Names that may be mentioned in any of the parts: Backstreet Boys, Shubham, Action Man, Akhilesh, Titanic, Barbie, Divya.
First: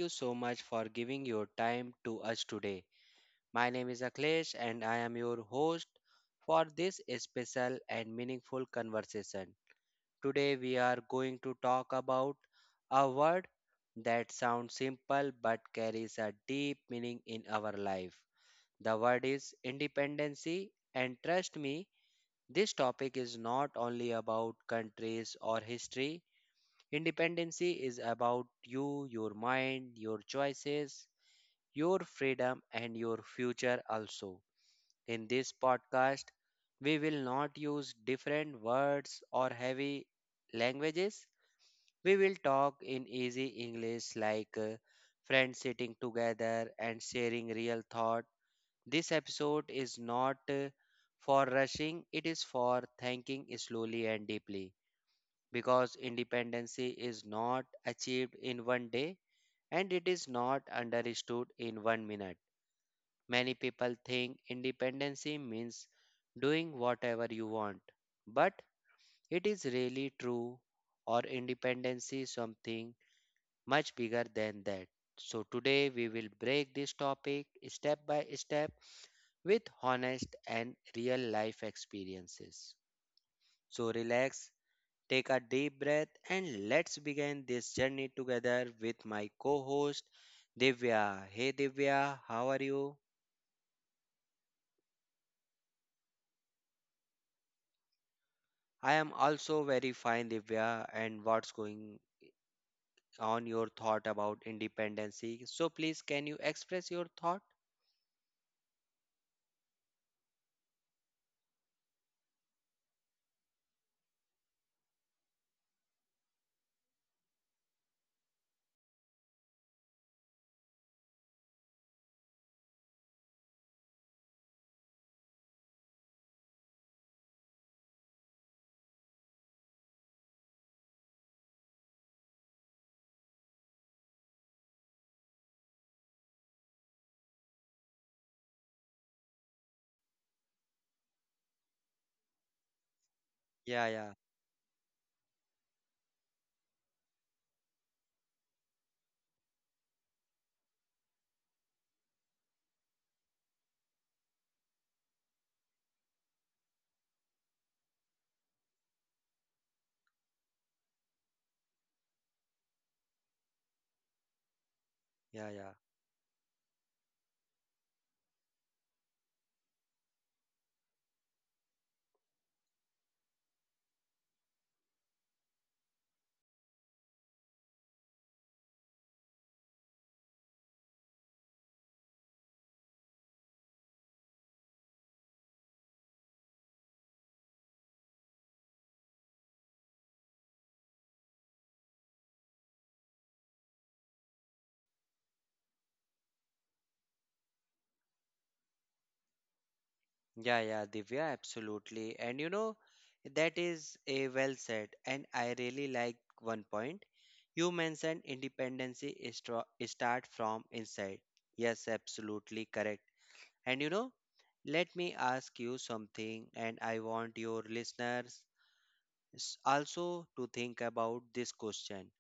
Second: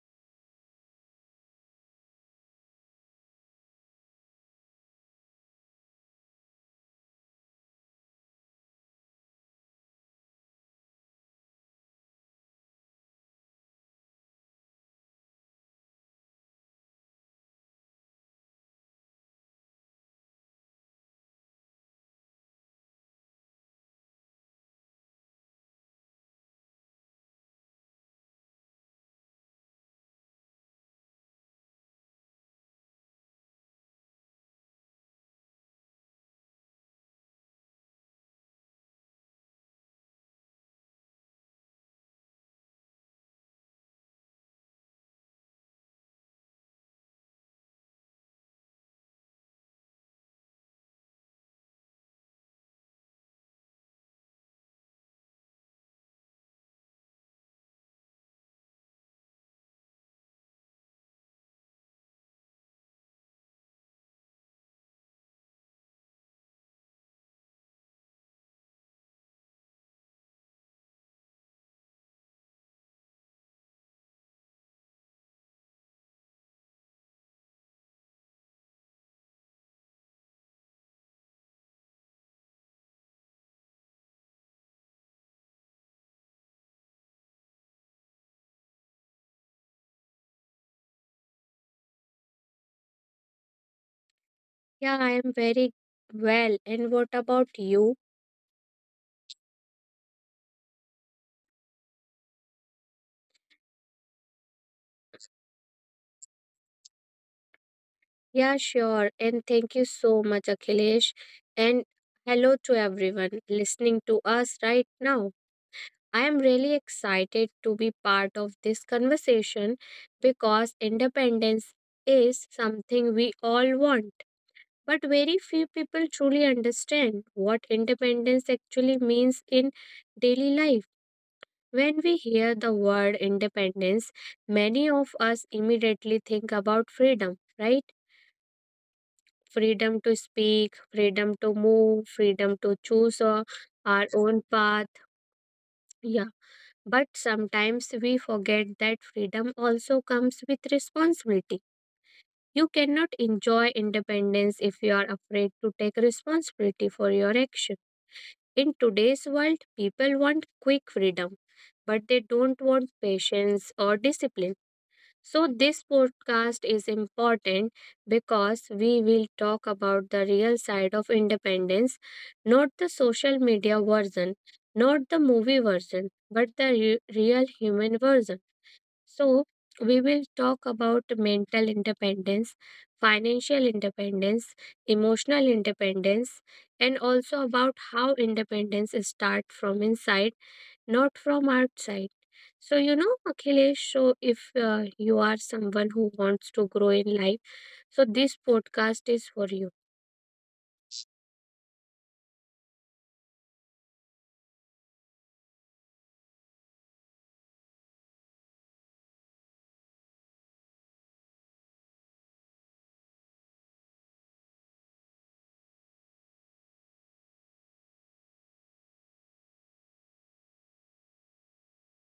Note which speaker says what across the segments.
Speaker 1: you so much for giving your time to us today. My name is Akhilesh, and I am your host for this special and meaningful conversation. Today, we are going to talk about a word that sounds simple but carries a deep meaning in our life. The word is independency, and trust me, this topic is not only about countries or history. Independency is about you, your mind, your choices, your freedom, and your future also. In this podcast, we will not use different words or heavy languages. We will talk in easy English like friends sitting together and sharing real thought. This episode is not for rushing, it is for thinking slowly and deeply because independency is not achieved in one day and it is not understood in one minute. Many people think independency means doing whatever you want, but it is really true or independency is something much bigger than that. So today we will break this topic step by step with honest and real life experiences. So relax. Take a deep breath and let's begin this journey together with my co host Divya. Hey Divya, how are you?
Speaker 2: Yeah, I am very well. And what about you?
Speaker 1: I am also very fine, Divya, and what's going on your thought about independency? So please can you express your thought?
Speaker 2: Yeah, sure. And thank you so much, Akhilesh. And hello to everyone listening to us right now. I am really excited to be part of this conversation because independence is something we all want. But very few people truly understand what independence actually means in daily life. When we hear the word independence, many of us immediately think about freedom, right? Freedom to speak, freedom to move, freedom to choose our,
Speaker 1: Yeah,
Speaker 2: our
Speaker 1: yeah,
Speaker 2: own path. Yeah. But sometimes we forget that freedom also comes with responsibility. You cannot enjoy independence if you are afraid to take responsibility for your action. In today's world, people want quick freedom, but they don't want patience or discipline.
Speaker 1: yeah,
Speaker 2: So,
Speaker 1: yeah.
Speaker 2: this podcast is important because we will talk about the real side of independence, not the social media version, not the movie version, but the real human version. So, we will talk about mental independence, financial independence, emotional independence, and also about how independence starts from inside, not from outside. So, Akhilesh, so if you are someone who wants to grow in life, so this podcast is for you.
Speaker 1: Yeah, yeah, Divya, absolutely. And you know, that is a well said. And I really like one point. You mentioned independency is start from inside. Yes, absolutely correct. And you know, let me ask you something, and I want your listeners also to think about this question.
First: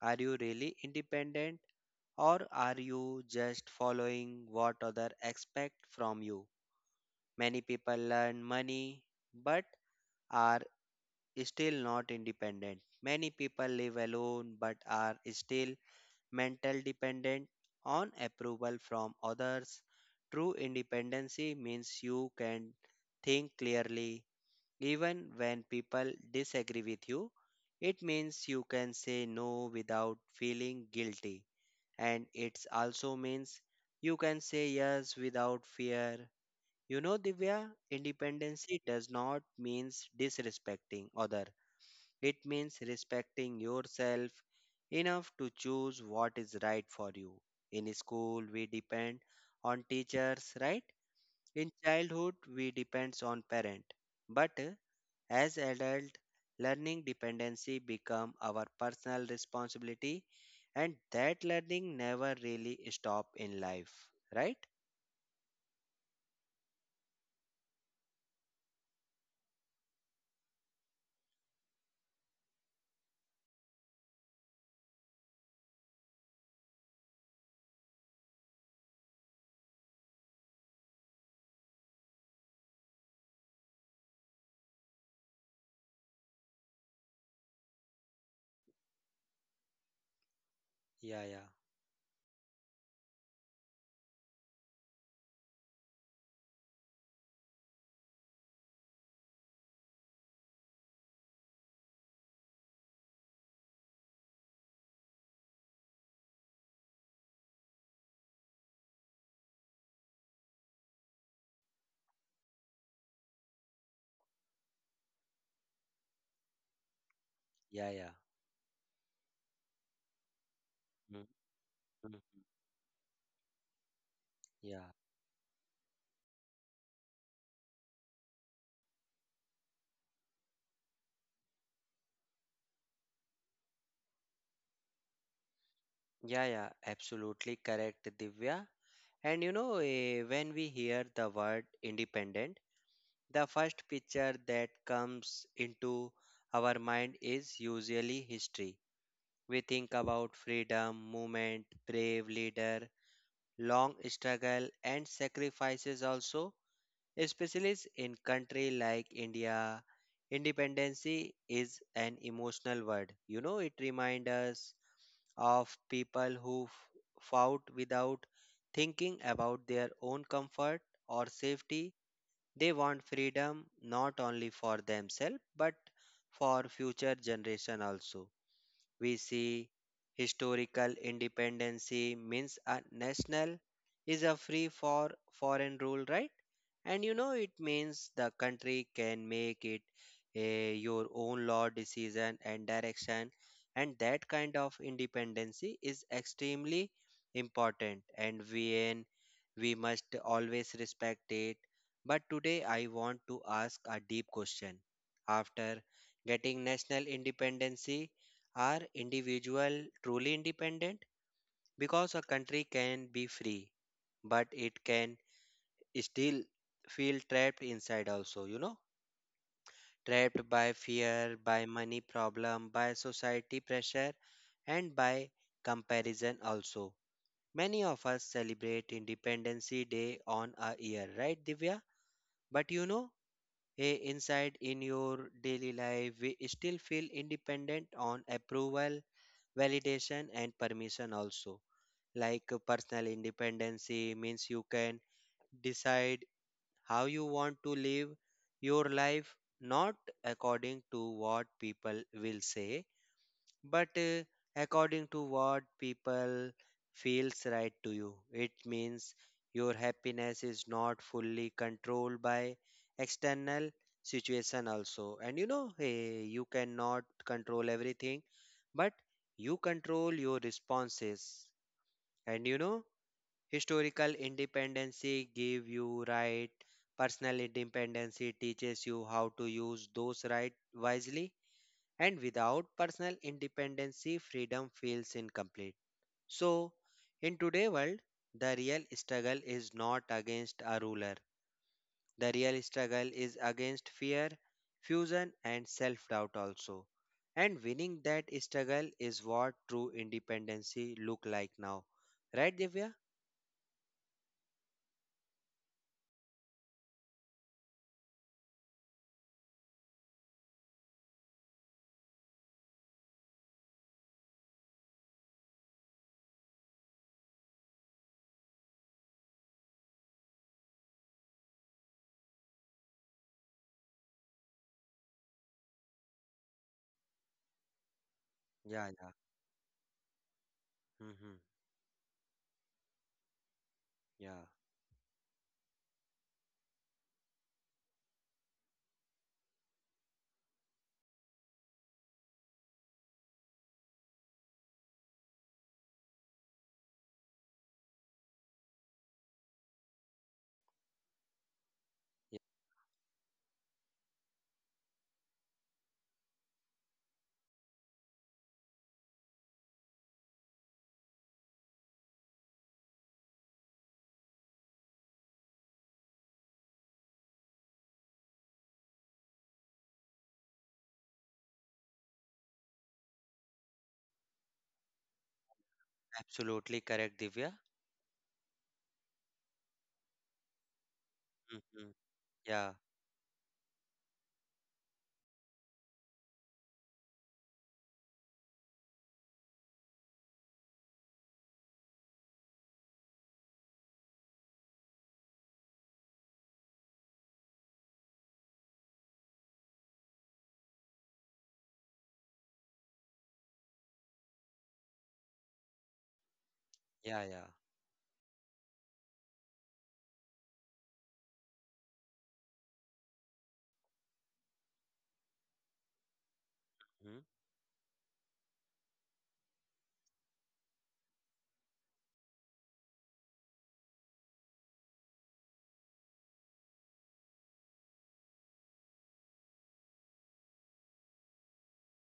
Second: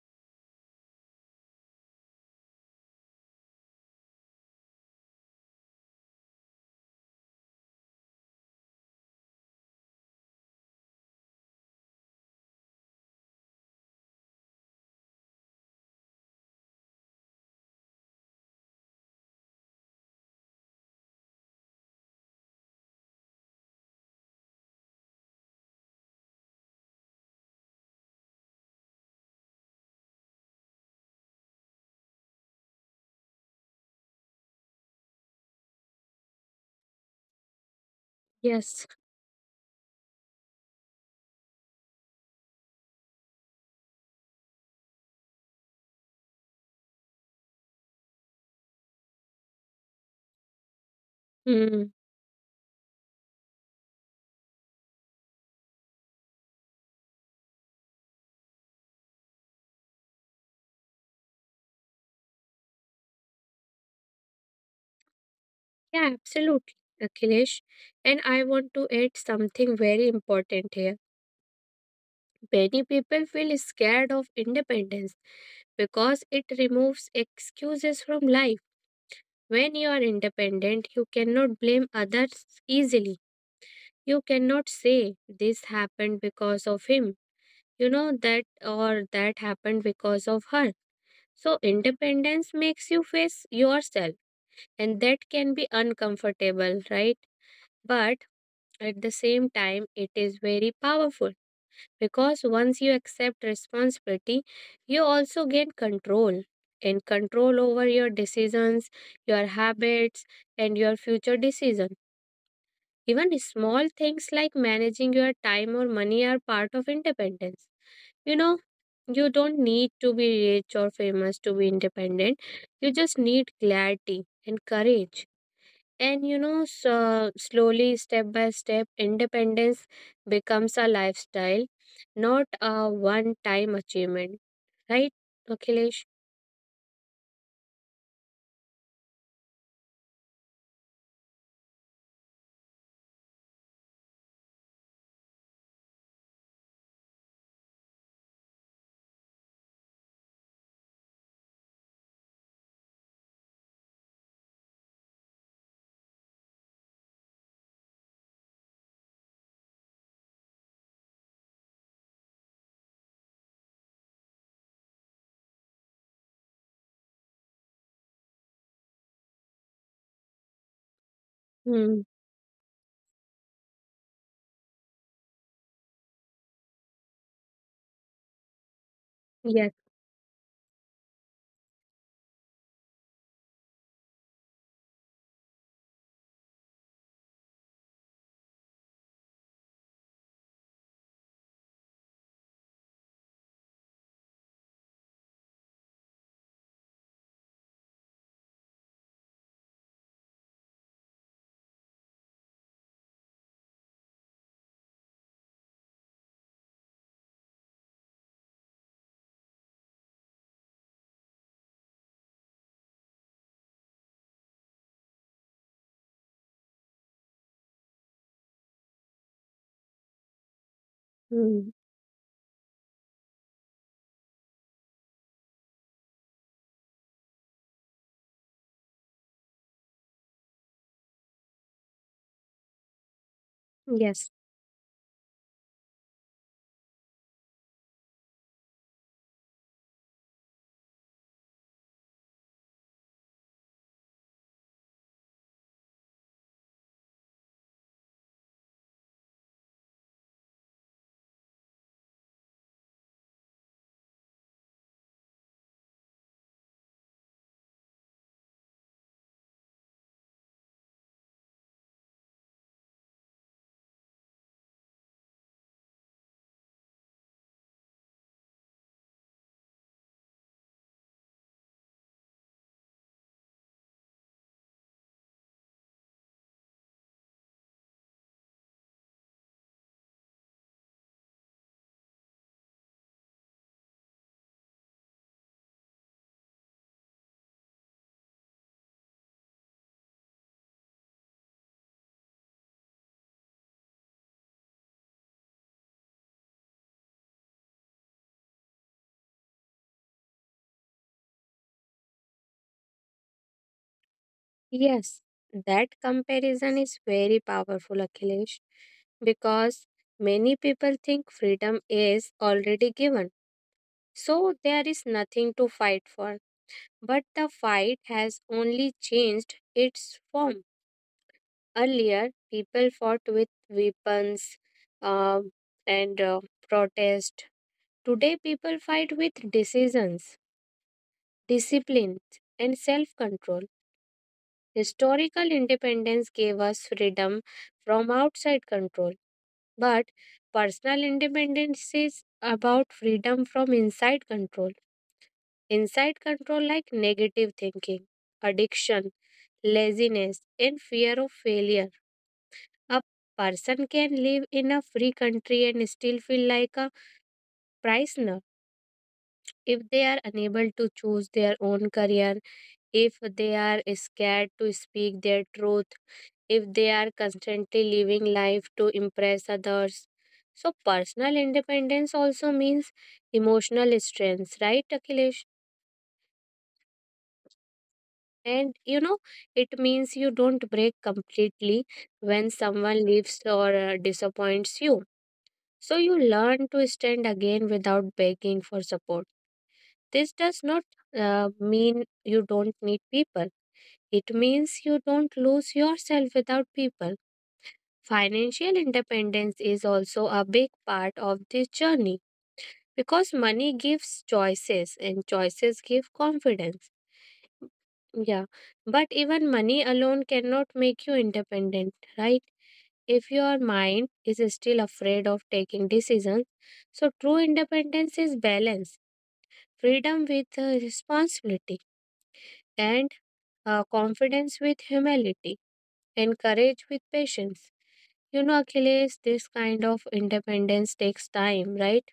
Speaker 1: Are you really independent or are you just following what other expect from you? Many people earn money but are still not independent. Many people live alone but are still mental dependent on approval from others. True independency means you can think clearly even when people disagree with you. It means you can say no without feeling guilty, and it also means you can say yes without fear. You know, Divya, independency
Speaker 2: Yes.
Speaker 1: does not means disrespecting others. It means respecting yourself enough to choose what is right for you. In school, we depend on teachers, right? In
Speaker 2: Hmm.
Speaker 1: childhood, we depends on parent. But as adult, learning dependency become our personal responsibility and that learning never really stop in life, right?
Speaker 2: Yeah, absolutely, Akhilesh. And I want to add something very important here. Many people feel scared of independence because it removes excuses from life. When you are independent, you cannot blame others easily. You cannot say this happened because of him, that, or that happened because of her,
Speaker 1: Yeah, yeah,
Speaker 2: so independence makes you face yourself, and that can be uncomfortable, right? But at the same time, it is very powerful, because once you accept responsibility, you also gain control, and control over your decisions, your habits, and your future decision. Even small things like managing your time or money are part of independence
Speaker 1: yeah, yeah.
Speaker 2: you know You don't need to be rich or
Speaker 1: Mm,
Speaker 2: famous to be
Speaker 1: mm.
Speaker 2: independent. You just need clarity and
Speaker 1: Yeah,
Speaker 2: courage. And so slowly, step by step, independence becomes a lifestyle, not a one time achievement. Right, Akhilesh?
Speaker 1: yeah, yeah. Absolutely correct, Divya. And you know, when we hear the word independent, the first picture that comes into our mind is usually history. We think about freedom, movement, brave leader, long struggle, and sacrifices also, especially in country like India. Independency is an emotional word. You know, it reminds us of people who fought without thinking about their own comfort or safety.
Speaker 2: Hmm.
Speaker 1: They want freedom not only for themselves but for future generation also. We
Speaker 2: Yes.
Speaker 1: see historical independency means a national is a free for foreign rule, right? And you know, it means the country can make it your own law decision and direction. And that kind of independency is extremely important. And when we must always respect it. But today I want to ask a deep question. After getting national independency, are individual truly independent? Because a country can be free, but it can still feel trapped inside also, you know, trapped by fear, by
Speaker 2: Hmm.
Speaker 1: money problem, by society pressure, and by comparison also. Many of us celebrate independency day on a year, right, Divya? But you know,
Speaker 2: Yes.
Speaker 1: inside in your daily life we still feel independent on approval, validation, and permission also. Like personal independency means you can decide how you want to live your life, not according to what people will say, but according to what people feels right to you. It means your happiness is not fully controlled by external situation also. And you know, you cannot control everything, but you control your responses. And you know, historical independency give you right, personal independency teaches you how to use those rights wisely, and without personal independency, freedom feels incomplete. So, in today's world, the real struggle is not against a ruler. The real struggle is against fear, fusion, and self doubt also. And winning that struggle is what true independency look like now. Right, Divya?
Speaker 2: Yes. That comparison is very powerful, Akhilesh, because many people think freedom is already given, so there is nothing to fight for. But the fight has only changed its form. Earlier, people fought with weapons uh, and protest. Today, people
Speaker 1: Yeah, yeah.
Speaker 2: fight with decisions,
Speaker 1: Mhm.
Speaker 2: discipline, and self control.
Speaker 1: Yeah,
Speaker 2: Historical independence gave us freedom from outside control, but personal independence is about freedom from inside control. Inside control like negative thinking, addiction, laziness, and fear of failure.
Speaker 1: yeah,
Speaker 2: A person can live in a free country and still feel like a prisoner if they are unable to choose their own career, if they are scared to speak their truth, if they are constantly living life to impress others. So, personal independence also means emotional strength, right, Akhilesh?
Speaker 1: absolutely correct, Divya.
Speaker 2: And it means you don't break completely
Speaker 1: Hmm.
Speaker 2: when
Speaker 1: Yeah,
Speaker 2: someone leaves or disappoints you. So you learn to stand again without begging for support. This does not mean you don't need people. It means you don't lose yourself without people. Financial independence is also a big part of this journey because money gives choices and choices give confidence.
Speaker 1: yeah, yeah.
Speaker 2: Yeah, but even money alone cannot make you independent, right? If your mind is still afraid of taking decisions, so
Speaker 1: Hmm.
Speaker 2: true independence is balance, freedom with responsibility, and confidence with humility, and courage with patience. Achilles, this kind of independence takes time, right?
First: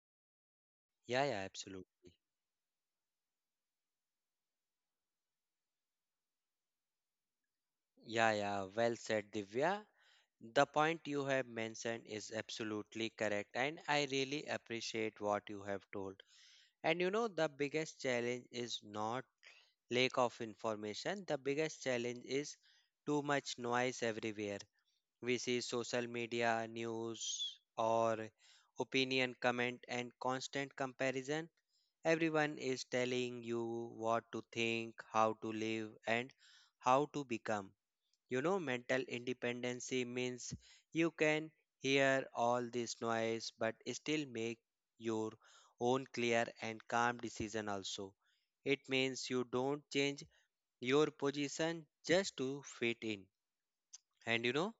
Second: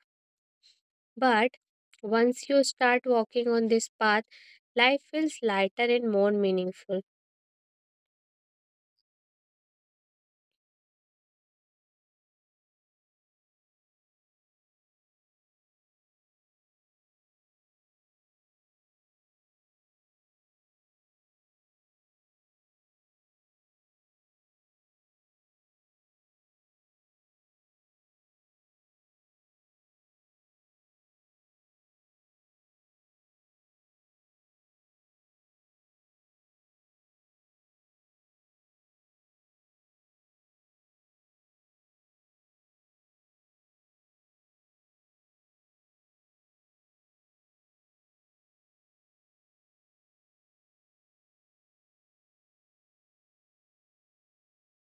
Speaker 1: Yeah, yeah,
Speaker 2: But
Speaker 1: absolutely.
Speaker 2: once you start walking on this path, life feels lighter and more meaningful.
Speaker 1: Yeah, yeah, well said, Divya. The point you have mentioned is absolutely correct, and I really appreciate what you have told. And you know, the biggest challenge is not lack of information, the biggest challenge is too much noise everywhere. We see social media, news, or opinion, comment, and constant comparison. Everyone is telling you what to think, how to live, and how to become. You know, mental independency means you can hear all this noise but still make your own clear and calm decision also. It means you don't change your position just to fit in. And you know,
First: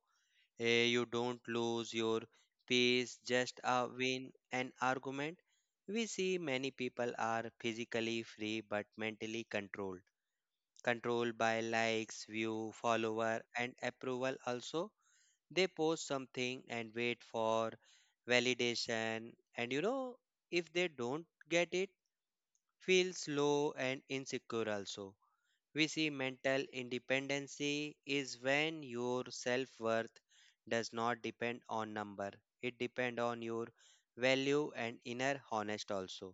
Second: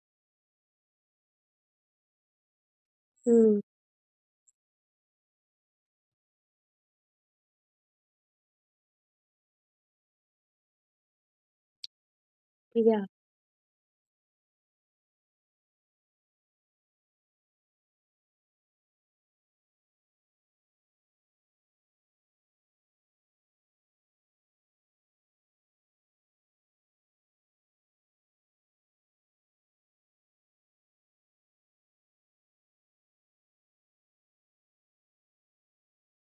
Speaker 1: You don't lose your peace
Speaker 2: Hmm.
Speaker 1: just win an argument. We see many people are physically free but mentally controlled. Controlled by likes, view,
Speaker 2: Yeah.
Speaker 1: follower, and approval also. They post something and wait for validation. And you know, if they don't get it, feels low and insecure also. We see mental independency is when your self worth does not depend on number. It depends on your value and inner honest also.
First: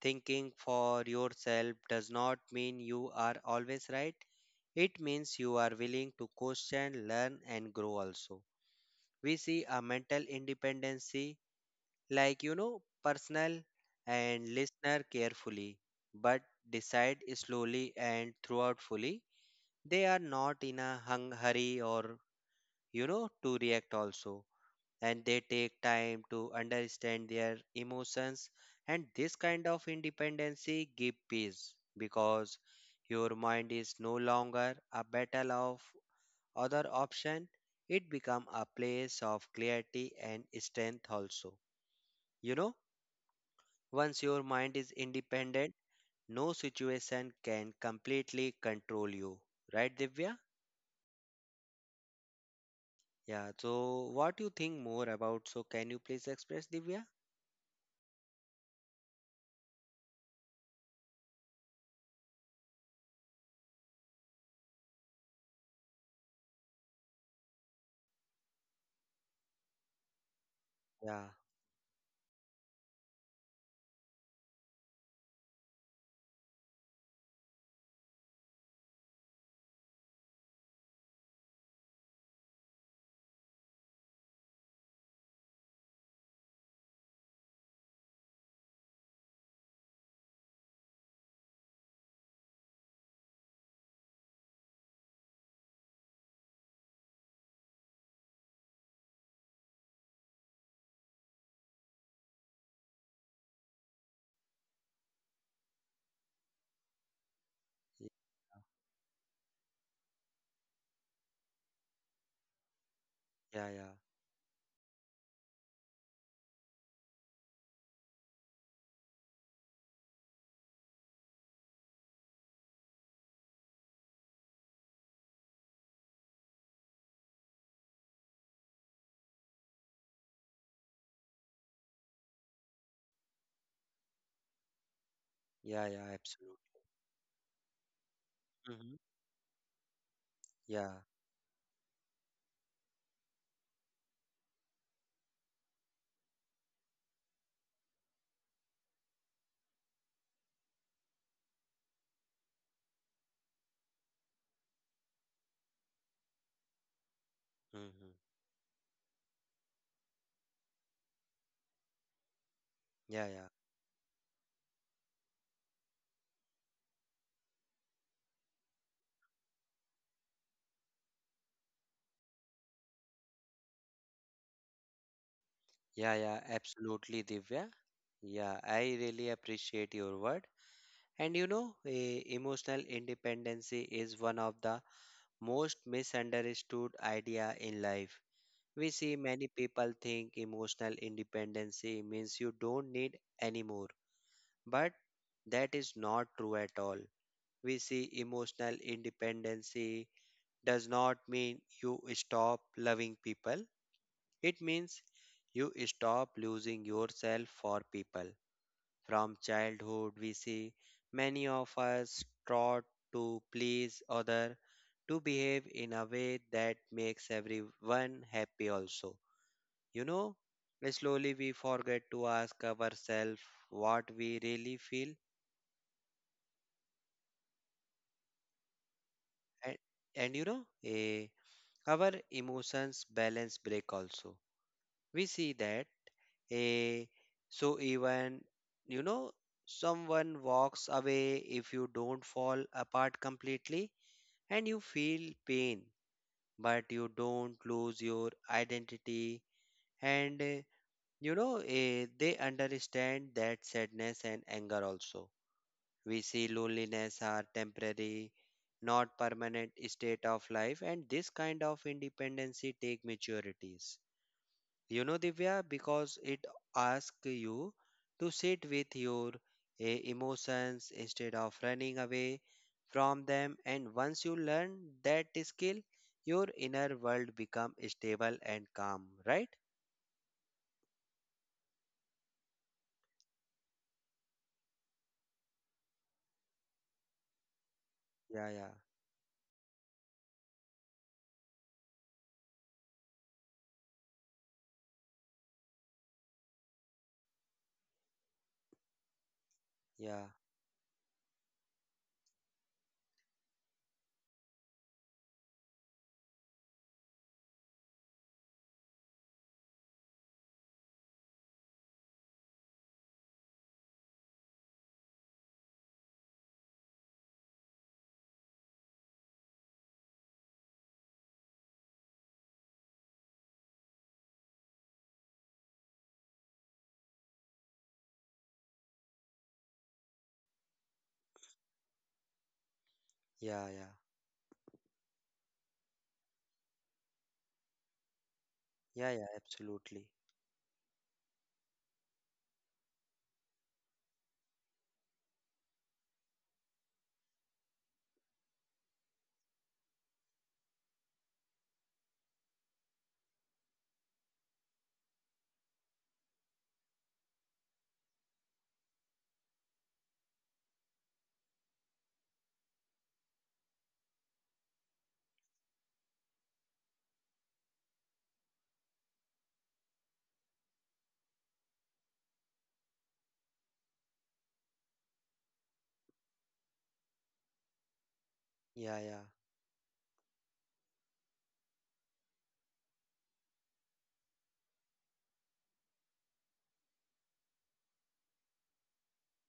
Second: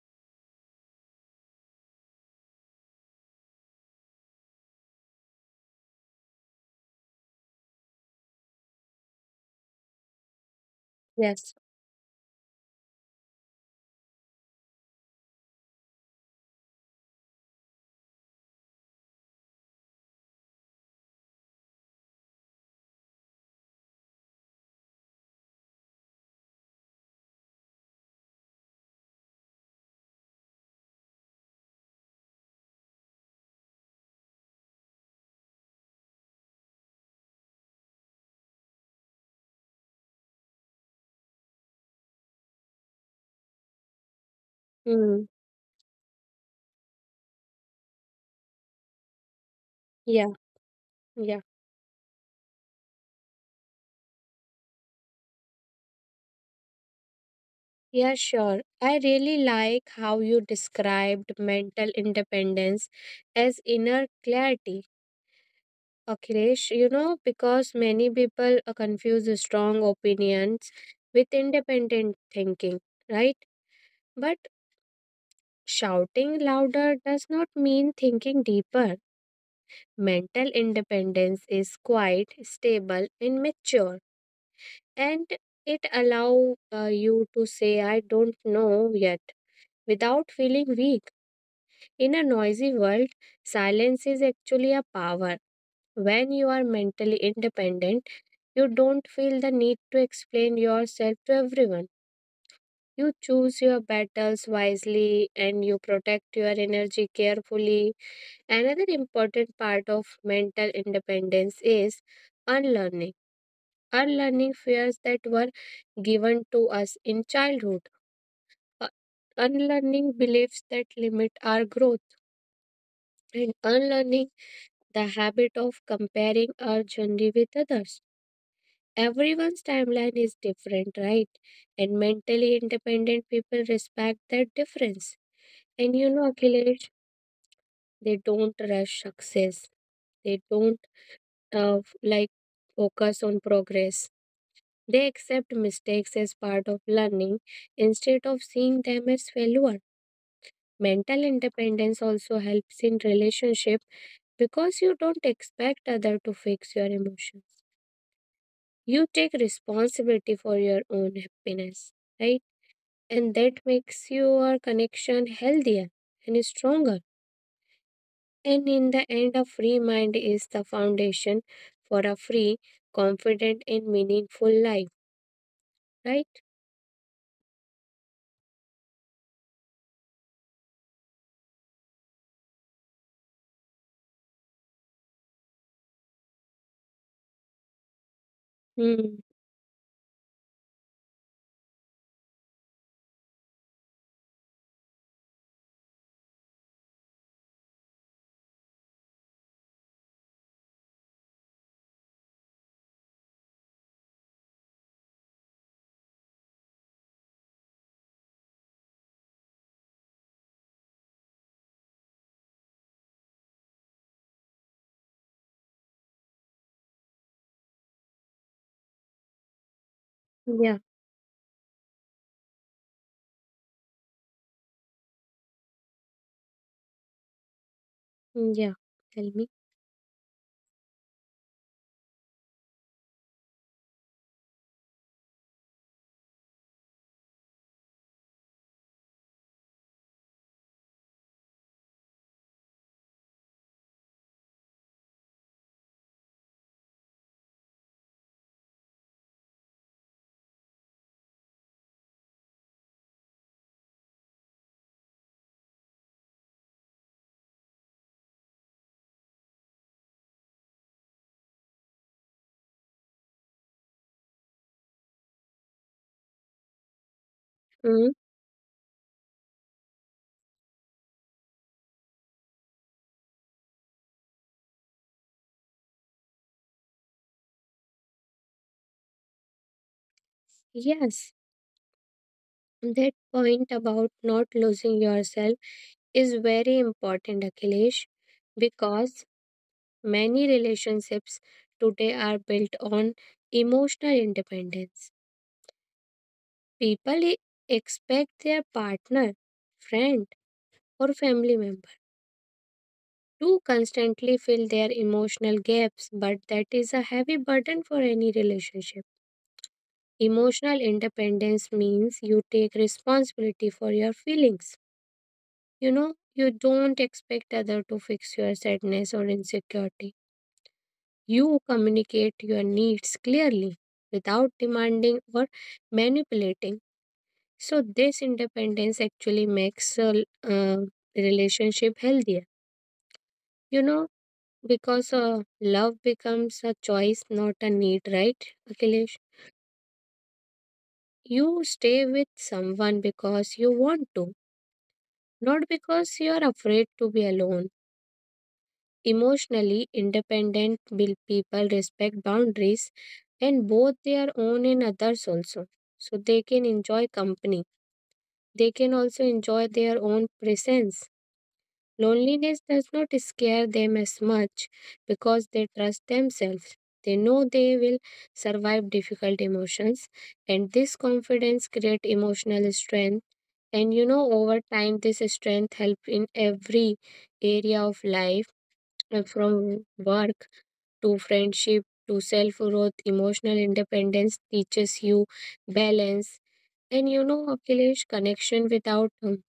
Speaker 1: Thinking for yourself does not mean you are always right. It means you are willing to question, learn and grow also. We see a mental independency
Speaker 2: Yes.
Speaker 1: like you know personal and listener carefully but decide slowly and throughout fully. They are not in a hung hurry or, to react also. And they take time to understand their emotions. And this kind of independency give peace because your mind is no longer a battle of other option. It become a place of clarity and strength also. You know, once your mind is
Speaker 2: Mm.
Speaker 1: independent, no situation can completely control you. Right,
Speaker 2: Yeah.
Speaker 1: Divya?
Speaker 2: Yeah.
Speaker 1: Yeah, so what you think more about? So can you please express, Divya?
Speaker 2: Yeah, sure. I really like how you described mental independence as inner clarity. Akhilesh, because many people confuse strong opinions
Speaker 1: Yeah,
Speaker 2: with independent thinking, right? But shouting louder does not mean thinking deeper. Mental independence is quite stable and mature, and it allow you to say, "I don't know yet," without feeling weak. In a noisy world, silence is actually a power. When you are mentally independent, you don't feel the need to explain yourself to everyone. You choose your battles wisely and you protect your energy carefully.
Speaker 1: y-
Speaker 2: Another important part of mental independence is unlearning.
Speaker 1: yeah, yeah,
Speaker 2: Unlearning fears that were given to us in childhood. Uh, Unlearning beliefs that limit our growth, and unlearning the habit of comparing our journey with others. Everyone's timeline is different, right? And mentally independent people respect that difference.
Speaker 1: yeah,
Speaker 2: And
Speaker 1: yeah, absolutely.
Speaker 2: Akhilesh, they don't
Speaker 1: Mm-hmm.
Speaker 2: rush success. They don't
Speaker 1: Yeah,
Speaker 2: like focus on progress. They accept mistakes as part of learning instead of seeing them as failure. Mental independence also helps in relationship because you don't expect other to fix your emotions.
Speaker 1: mm-hmm.
Speaker 2: You take responsibility for your own happiness, right?
Speaker 1: Yeah,
Speaker 2: And
Speaker 1: yeah,
Speaker 2: that makes your connection healthier and stronger. And in the end, a free mind is the foundation for a free, confident, and meaningful life,
Speaker 1: yeah,
Speaker 2: right?
Speaker 1: yeah, absolutely, Divya. Yeah, I really appreciate your word. And you know, emotional independency is one of the most misunderstood idea in life. We see
Speaker 2: Hmm.
Speaker 1: many people think emotional independency means you don't need anymore, but that is not true at all. We see emotional independency does not mean you stop loving people. It means you stop losing yourself for people. From childhood, we see many of us taught to please other, to behave in a way that makes everyone happy also. You know,
Speaker 2: Yeah.
Speaker 1: slowly we forget to ask ourselves what we really feel.
Speaker 2: Hmm. Yeah. Tell me.
Speaker 1: And, and you know, a our emotions balance break also. We see that a so even, you know, someone walks away, if you don't fall apart completely and you feel pain but you don't lose your identity. And you know, they understand that sadness and anger also, we see loneliness are temporary, not permanent state of life. And this kind of independency take maturities. You know, Divya, because it asks you
Speaker 2: Hmm.
Speaker 1: to sit with your emotions instead of running away from them. And once you learn that skill, your inner world become stable and calm, right?
Speaker 2: Yes. That point about not losing yourself is very important, Akhilesh,
Speaker 1: Yeah, yeah,
Speaker 2: because many relationships today are built on emotional independence. People expect their partner, friend,
Speaker 1: yeah,
Speaker 2: or family member to constantly fill their emotional gaps, but that is a heavy burden for any relationship. Emotional independence means you take responsibility for your feelings. You don't expect other to fix your sadness or insecurity. You communicate your needs clearly without demanding or manipulating. So this independence actually makes a relationship healthier.
Speaker 1: yeah,
Speaker 2: You
Speaker 1: yeah,
Speaker 2: know, because love becomes a choice, not a need, right,
Speaker 1: yeah,
Speaker 2: Akhilesh?
Speaker 1: yeah, absolutely.
Speaker 2: You stay with someone because you want to, not because you are afraid to be alone. Emotionally independent will people respect boundaries and both their own and others also. So they can enjoy company. They can also enjoy their own presence. Loneliness does not scare them as much because they trust themselves. They know they will survive difficult emotions, and this confidence creates emotional strength. And over time, this strength help in every area of life
Speaker 1: Yeah, yeah,
Speaker 2: from work to friendship to self growth, emotional independence teaches you balance. And Akhilesh, connection without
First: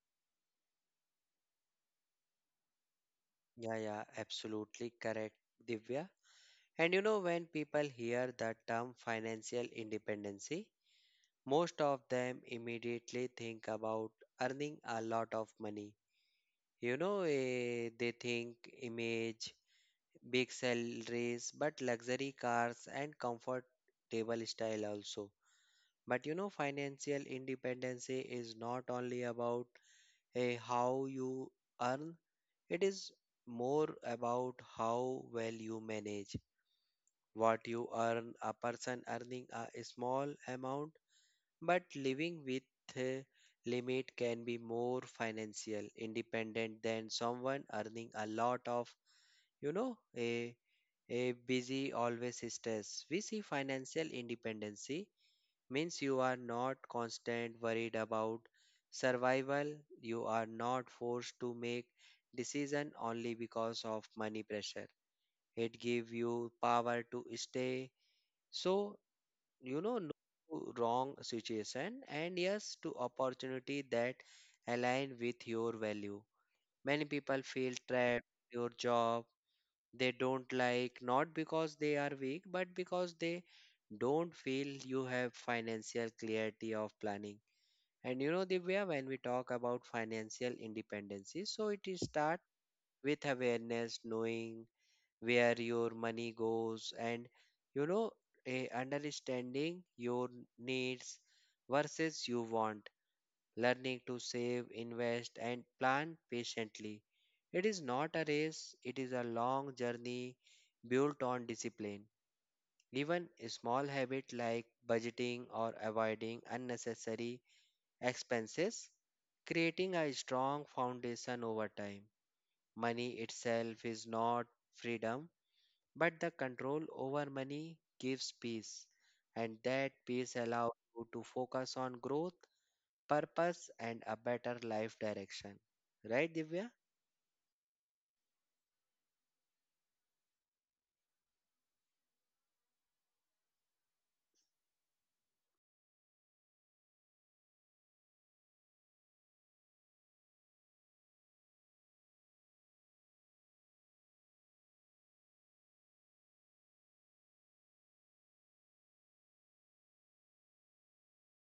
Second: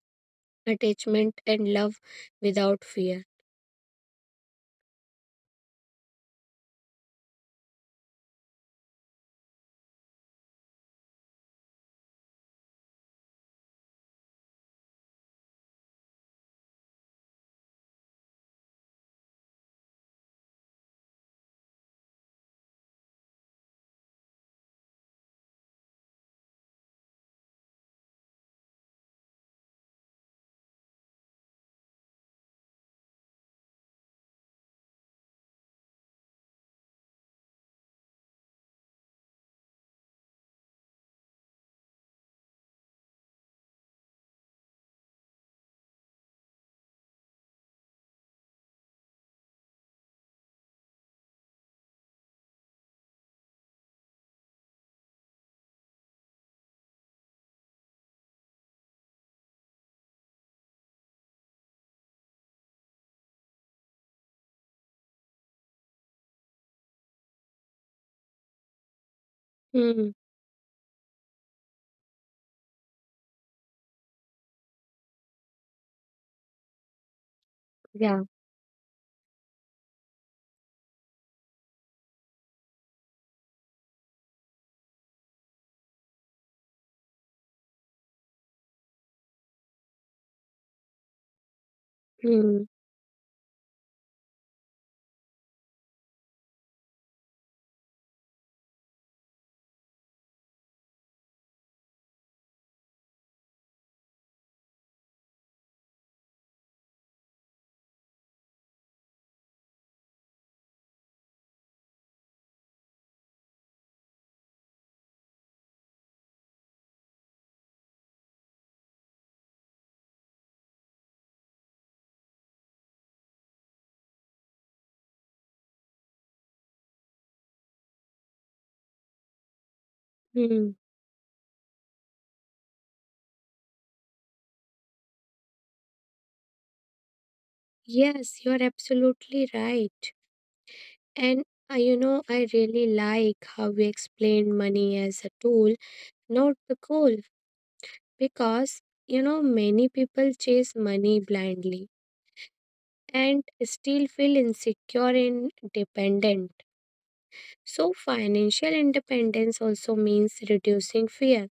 Speaker 2: attachment and love without fear.
Speaker 1: yeah, yeah, absolutely correct, Divya. And you know, when people hear the term financial independency, most of them immediately think about earning a lot of money. You know, they think image, big salaries, but luxury cars and comfortable style also. But you know, financial independence is not only about how you earn, it is more about how well you manage what you earn. A person earning a small amount but living with a limit can be more financial independent than someone earning a lot of, you know, a busy always stress. We see financial independency means you are not constant worried about survival. You are not forced to make decision only because of money pressure. It give you power to stay so,
Speaker 2: Hmm.
Speaker 1: no to wrong situation and yes to opportunity that align with your value. Many people feel
Speaker 2: Yeah.
Speaker 1: trapped in your job they don't like, not because they are weak but because they don't feel you have financial clarity of planning. And you know, Divya, when we talk about financial independency, so it is start
Speaker 2: Hmm.
Speaker 1: with awareness, knowing where your money goes and you know a understanding your needs versus you want, learning to save invest and plan patiently. It is not a race, it is a long journey built on discipline. Even a small habit like budgeting or avoiding unnecessary expenses creating a strong foundation over time. Money itself is not freedom, but the control over money gives peace, and that peace allows
Speaker 2: Hmm.
Speaker 1: you to focus on growth, purpose, and a better life direction. Right, Divya?
Speaker 2: Yes, you're absolutely right. And I really like how we explain money as a tool, not the goal, because many people chase money blindly and still feel insecure and dependent. So, financial independence also means reducing fear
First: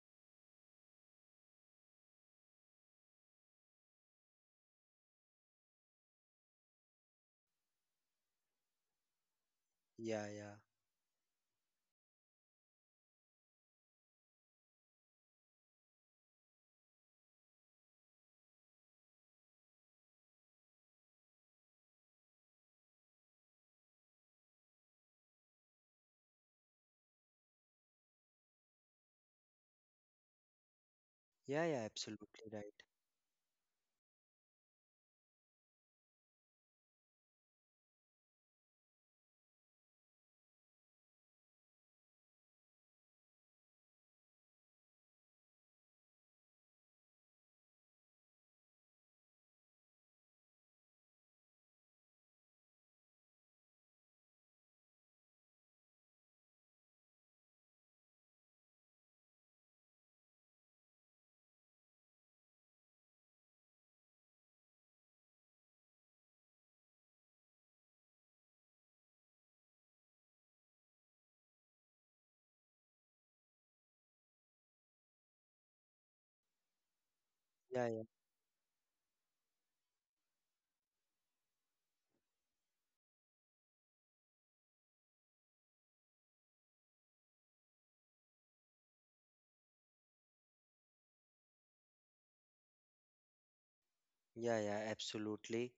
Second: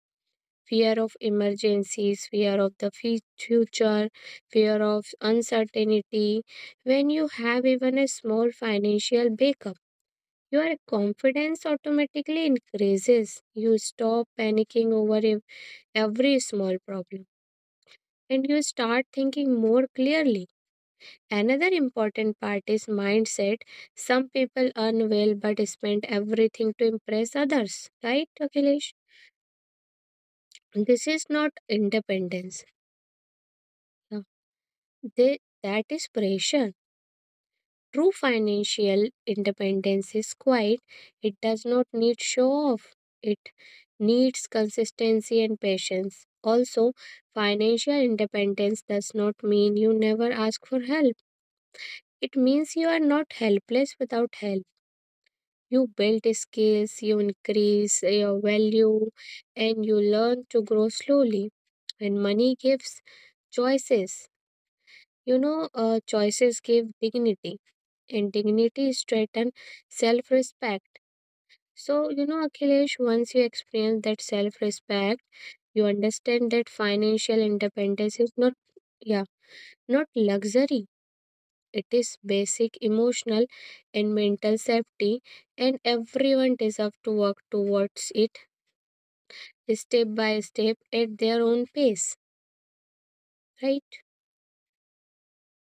Speaker 2: fear of emergencies, fear of the future, fear of uncertainty. When you have even a small financial backup,
Speaker 1: Yeah, yeah.
Speaker 2: your confidence automatically increases. You stop panicking over every small problem and you start thinking more clearly. Another important part is mindset. Some people earn well but spend everything to impress others. Right, Akhilesh? This is not
Speaker 1: Yeah, yeah, absolutely
Speaker 2: independence.
Speaker 1: right.
Speaker 2: No. That is pressure. True financial independence is quiet. It does not need show off. It needs consistency and patience. Also, financial independence does not mean you never ask for help. It means you are not helpless without help. You build skills, you increase your value, and you learn to grow slowly. And money gives choices. Choices give dignity, and dignity strengthens self respect. So, Akhilesh, once you experience that self respect, you understand that financial
Speaker 1: Yeah, yeah,
Speaker 2: independence is not, yeah, not luxury. It is basic emotional and mental safety, and everyone deserves to work towards it step by step at their own pace, right?
Speaker 1: yeah, yeah, absolutely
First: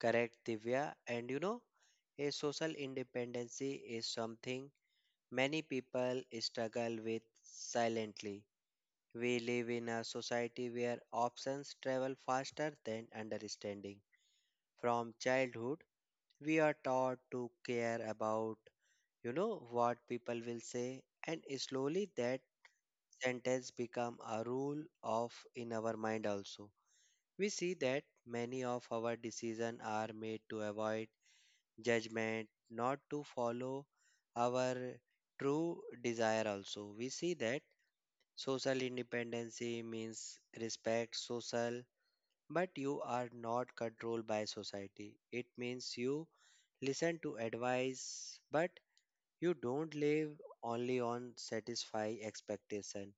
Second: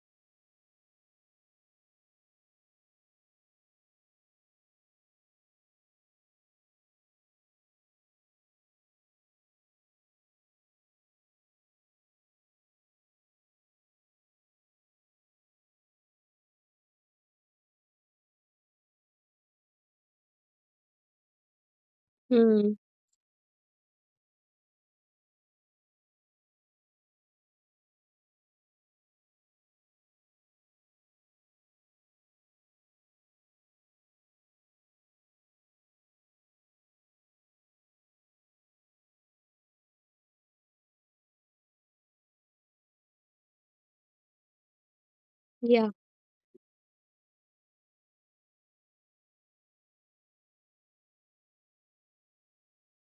Speaker 1: correct, Divya. And you know, a social independency is something many people struggle with silently. We live in a society where options travel faster than understanding. From childhood, we are taught to care about, what people will say, and slowly that
Speaker 2: Hmm.
Speaker 1: sentence become a rule of in our mind also. We see that many of our decisions are made to avoid judgment, not to follow our true desire also. We see that social independency means respect social, but you are not controlled by society. It
Speaker 2: Yeah.
Speaker 1: means you listen to advice, but you don't live only on satisfy expectation.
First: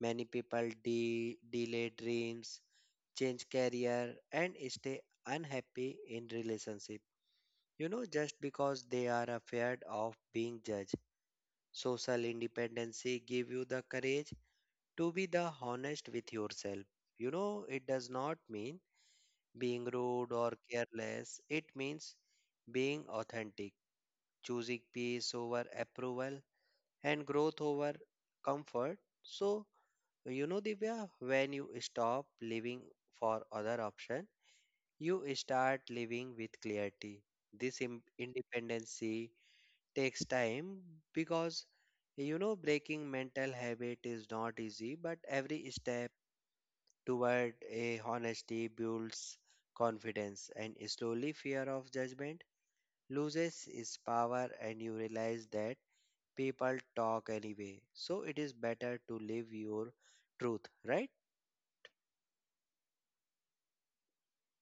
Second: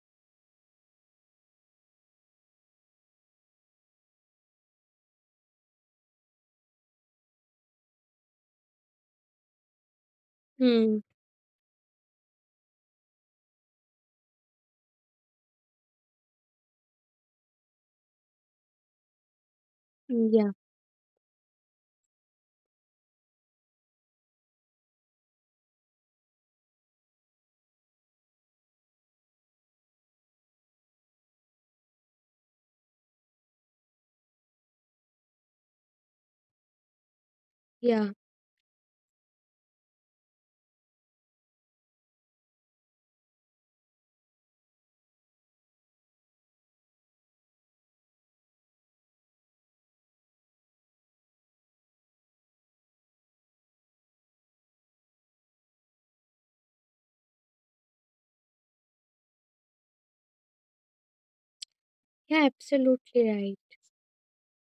Speaker 1: Many people delay dreams, change career, and stay unhappy in relationship, just because they are afraid of being judged.
Speaker 2: Hmm.
Speaker 1: Social independency give you the courage to be the honest with yourself. It does not mean being
Speaker 2: Hmm.
Speaker 1: rude or
Speaker 2: Yeah.
Speaker 1: careless. It means being authentic, choosing peace over approval and growth over comfort. So, Divya, when you stop living for other option, you start living with clarity. This im-
Speaker 2: Yeah.
Speaker 1: independency takes time because breaking mental habit is not easy, but every step toward a honesty builds confidence and slowly fear of judgment loses its power, and you realize that people talk anyway, so it is better to live your truth, right?
Speaker 2: Yeah. Absolutely right.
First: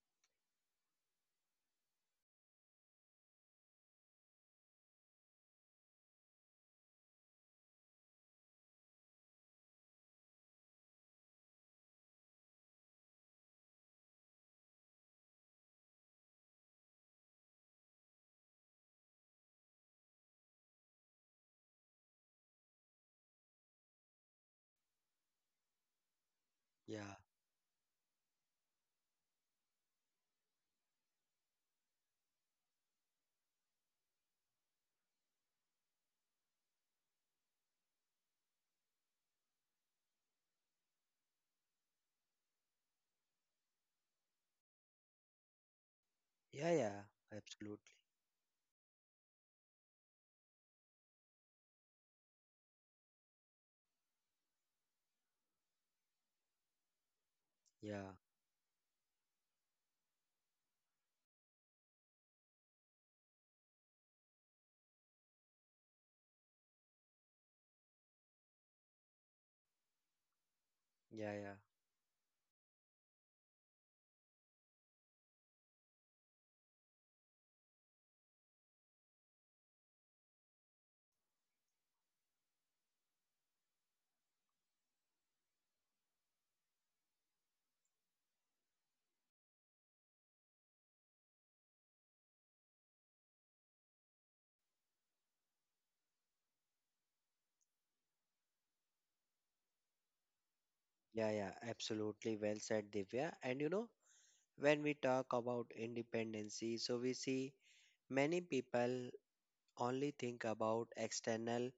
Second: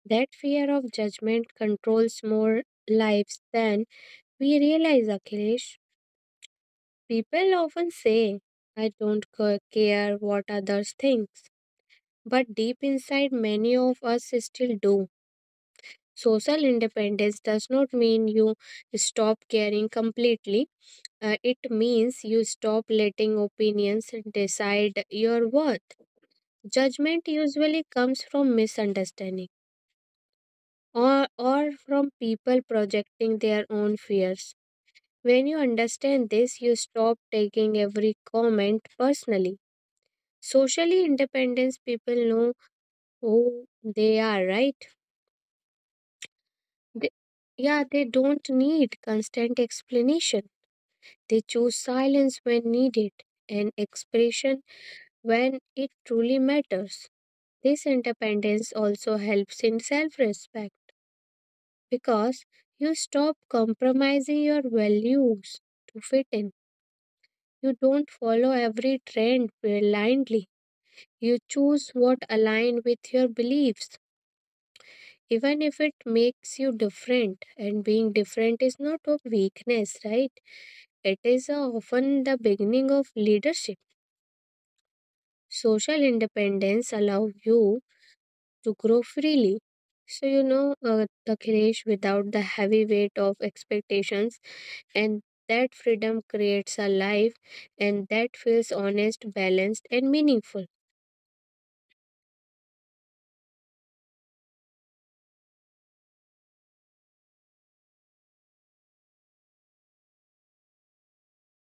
Speaker 2: That fear of judgment controls more lives than we realize, Akhilesh. People often say, "I don't care what others think." But deep inside, many of us still do. Social independence does not mean you stop caring completely. It means you stop letting opinions decide your worth.
Speaker 1: Yeah,
Speaker 2: Judgment usually comes from misunderstanding, or from people projecting their own fears. When you understand this, you stop taking every comment personally. Socially independent people know who they are, right?
Speaker 1: yeah, yeah,
Speaker 2: They- yeah,
Speaker 1: absolutely.
Speaker 2: they don't need constant explanation. They choose silence when needed and expression when it truly matters. This
Speaker 1: Yeah,
Speaker 2: independence also helps in self respect because you stop compromising your values to fit in. You don't follow every trend blindly.
Speaker 1: yeah,
Speaker 2: You
Speaker 1: yeah,
Speaker 2: choose what aligns with your beliefs, even if it makes you different. And being different is not a weakness, right? It is often the beginning of leadership. Social independence allow you to grow freely. So Akhilesh, without the heavy weight of expectations, and that freedom creates a life, and that feels honest, balanced, and meaningful.
Speaker 1: yeah, yeah, absolutely well said, Divya. And you know, when we talk about independency, so we see many people only think about external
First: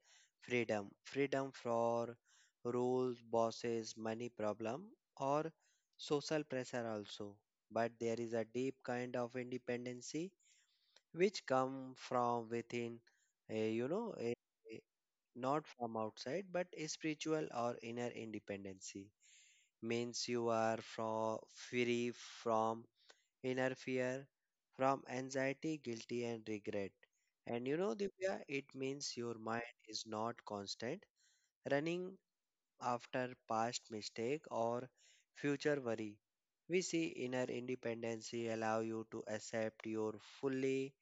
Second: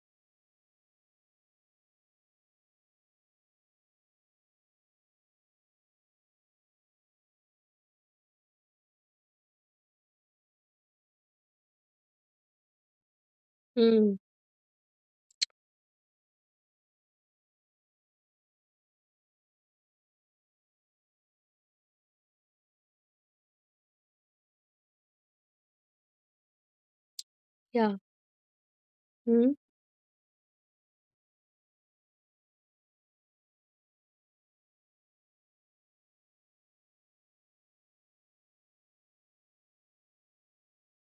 Speaker 1: freedom, freedom for rules, bosses, money problem, or social pressure also. But there is a deep kind of independency which come from within, eh, you know,
Speaker 2: Hmm.
Speaker 1: eh, eh, not from outside, but a spiritual or inner independency means you are from free from inner fear, from anxiety, guilty, and regret. And
Speaker 2: Yeah.
Speaker 1: Divya, it means your
Speaker 2: Hmm.
Speaker 1: mind is not constant, running after past mistake or future worry. We see inner independency allow you to accept your fully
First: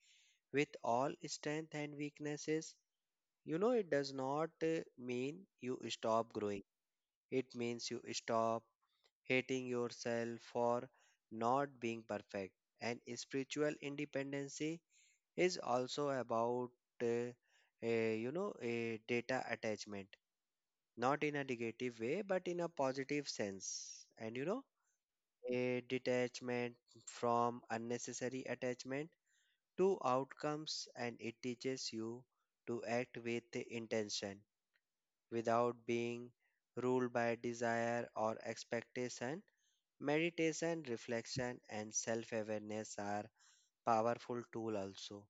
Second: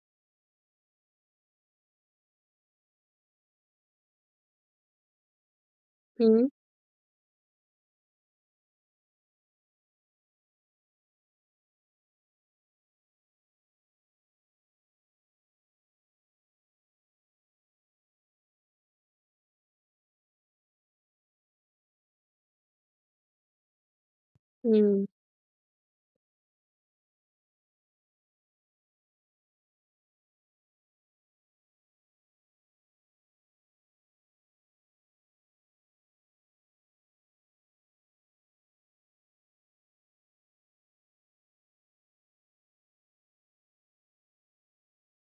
Speaker 1: with all strength and weaknesses. It does not mean you stop
Speaker 2: Hmm.
Speaker 1: growing. It means you stop hating yourself for not being perfect. And spiritual independency is also about, uh, a data attachment, not in a negative way, but in a positive sense. And,
Speaker 2: Hmm.
Speaker 1: a detachment from unnecessary attachment to outcomes, and it teaches you to act with intention without being ruled by desire or expectation. Meditation, reflection, and self awareness are powerful tools also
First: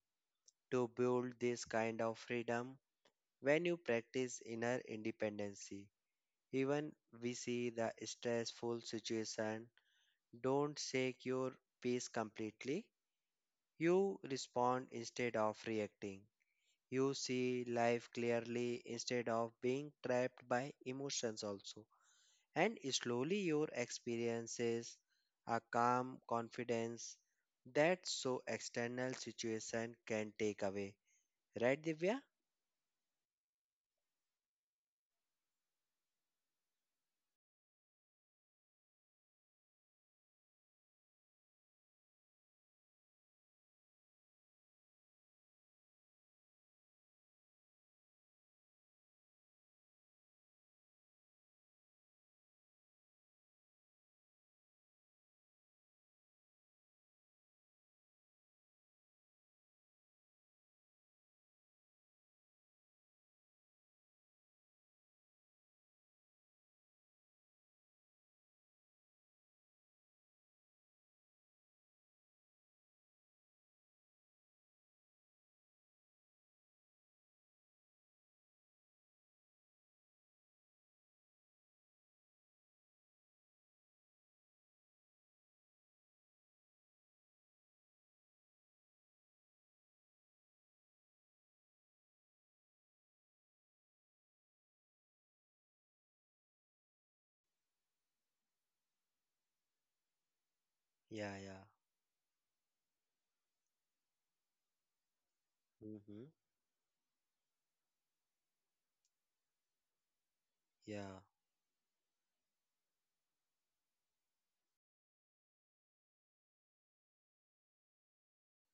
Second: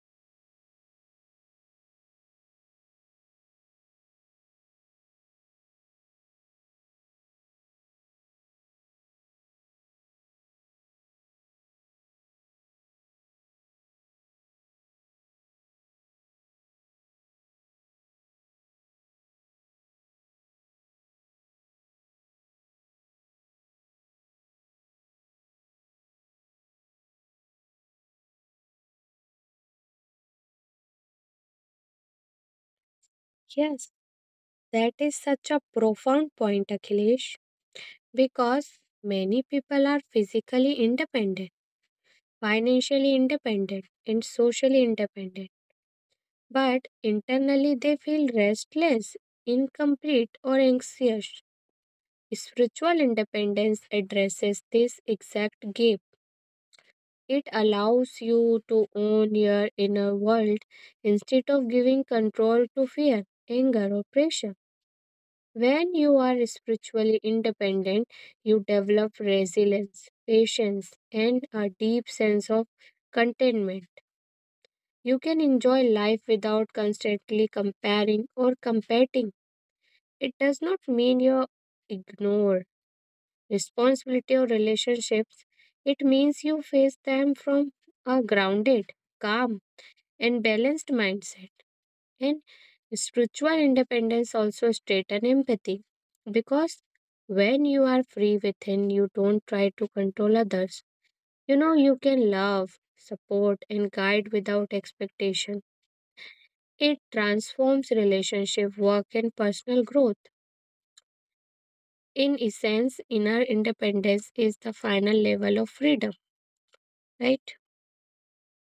Speaker 1: to build this kind of freedom. When you practice inner independency, even we see the stressful situation, don't shake your peace completely. You respond instead of reacting. You see life clearly instead of being trapped by emotions also. And slowly your experiences a calm confidence that so external situation can take away, right, Divya?
Speaker 2: Yes, that is such a profound point, Akhilesh, because many people are physically independent, financially independent, and socially independent, but internally they feel restless, incomplete, or anxious. Spiritual independence addresses this exact gap. It allows you to own your inner world instead of giving control to fear, anger, or pressure. When you are spiritually independent, you develop resilience, patience, and a deep sense of contentment. You can enjoy life without constantly comparing or competing. It does not mean you ignore responsibility or relationships. It means you face them from a grounded, calm, and balanced mindset. And spiritual independence also strengthens empathy because when you are free within, you don't try to control others.
Speaker 1: Yeah,
Speaker 2: You
Speaker 1: yeah.
Speaker 2: know, you can love, support, and guide without expectation.
Speaker 1: Mm-hmm.
Speaker 2: It transforms relationship, work, and personal growth.
Speaker 1: Yeah,
Speaker 2: In essence, inner independence is the final level of freedom, right?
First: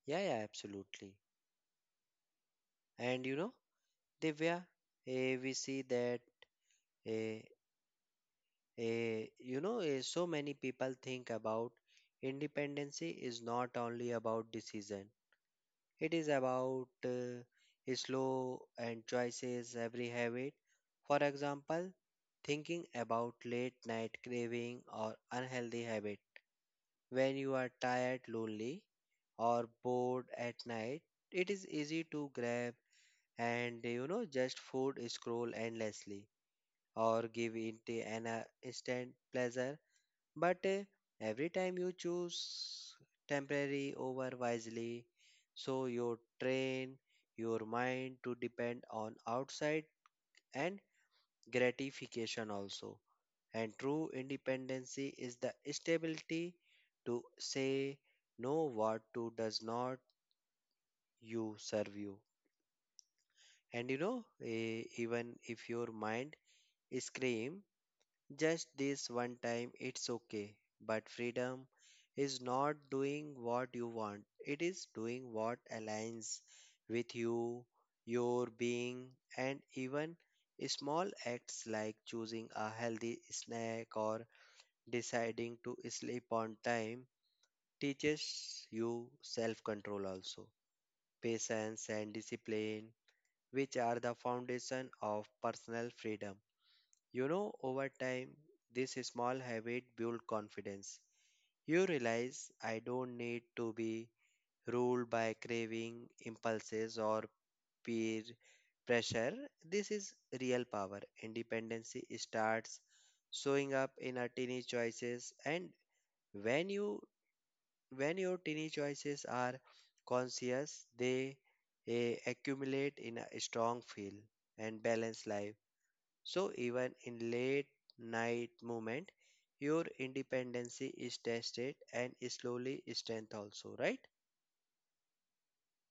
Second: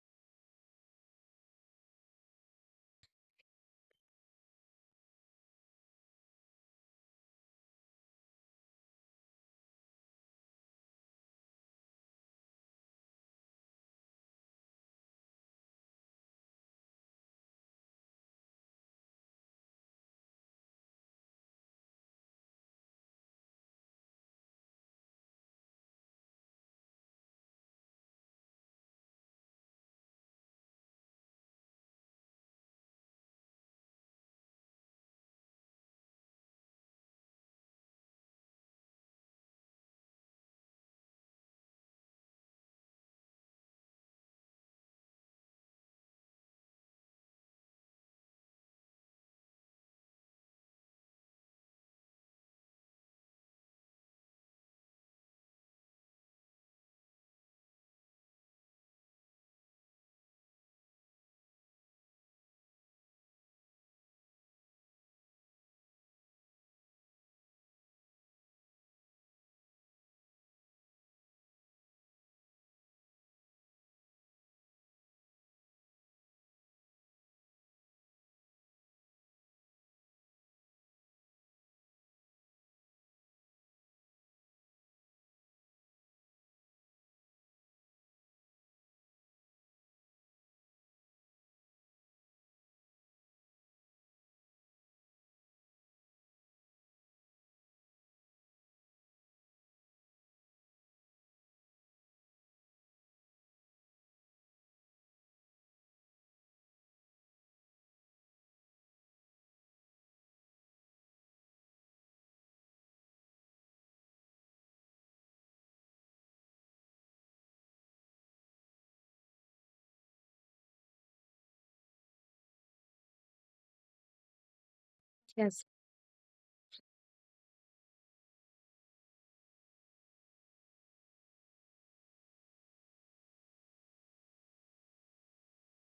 Speaker 1: yeah, yeah, absolutely. And Divya, we see that eh, so many people think about independency is not only about decision. It is about slow and choices every habit. For example, thinking about late night craving or unhealthy habit. When you are tired, lonely, or bored at night, it is easy to grab and just food scroll endlessly or give it an instant pleasure, but every time you choose temporary over wisely, so you train your mind to depend on outside and gratification also. And true independency is the stability to say no what to does not you serve you. And even if your mind scream, just this one time, it's okay. But freedom is not doing what you want, it is doing what aligns with you, your being, and even small acts like choosing a healthy snack or deciding to sleep on time teaches you self control also, patience, and discipline, which are the foundation of personal freedom. Over time, this small habit builds confidence. You realize I don't need to be ruled by craving, impulses, or peer pressure. This is real power. Independency starts showing up in our tiny choices, and when you when your tiny choices are conscious, they accumulate in a strong feel and balanced life.
Speaker 2: Yes,
Speaker 1: So even in late night movement, your independency is tested and slowly strength also, right?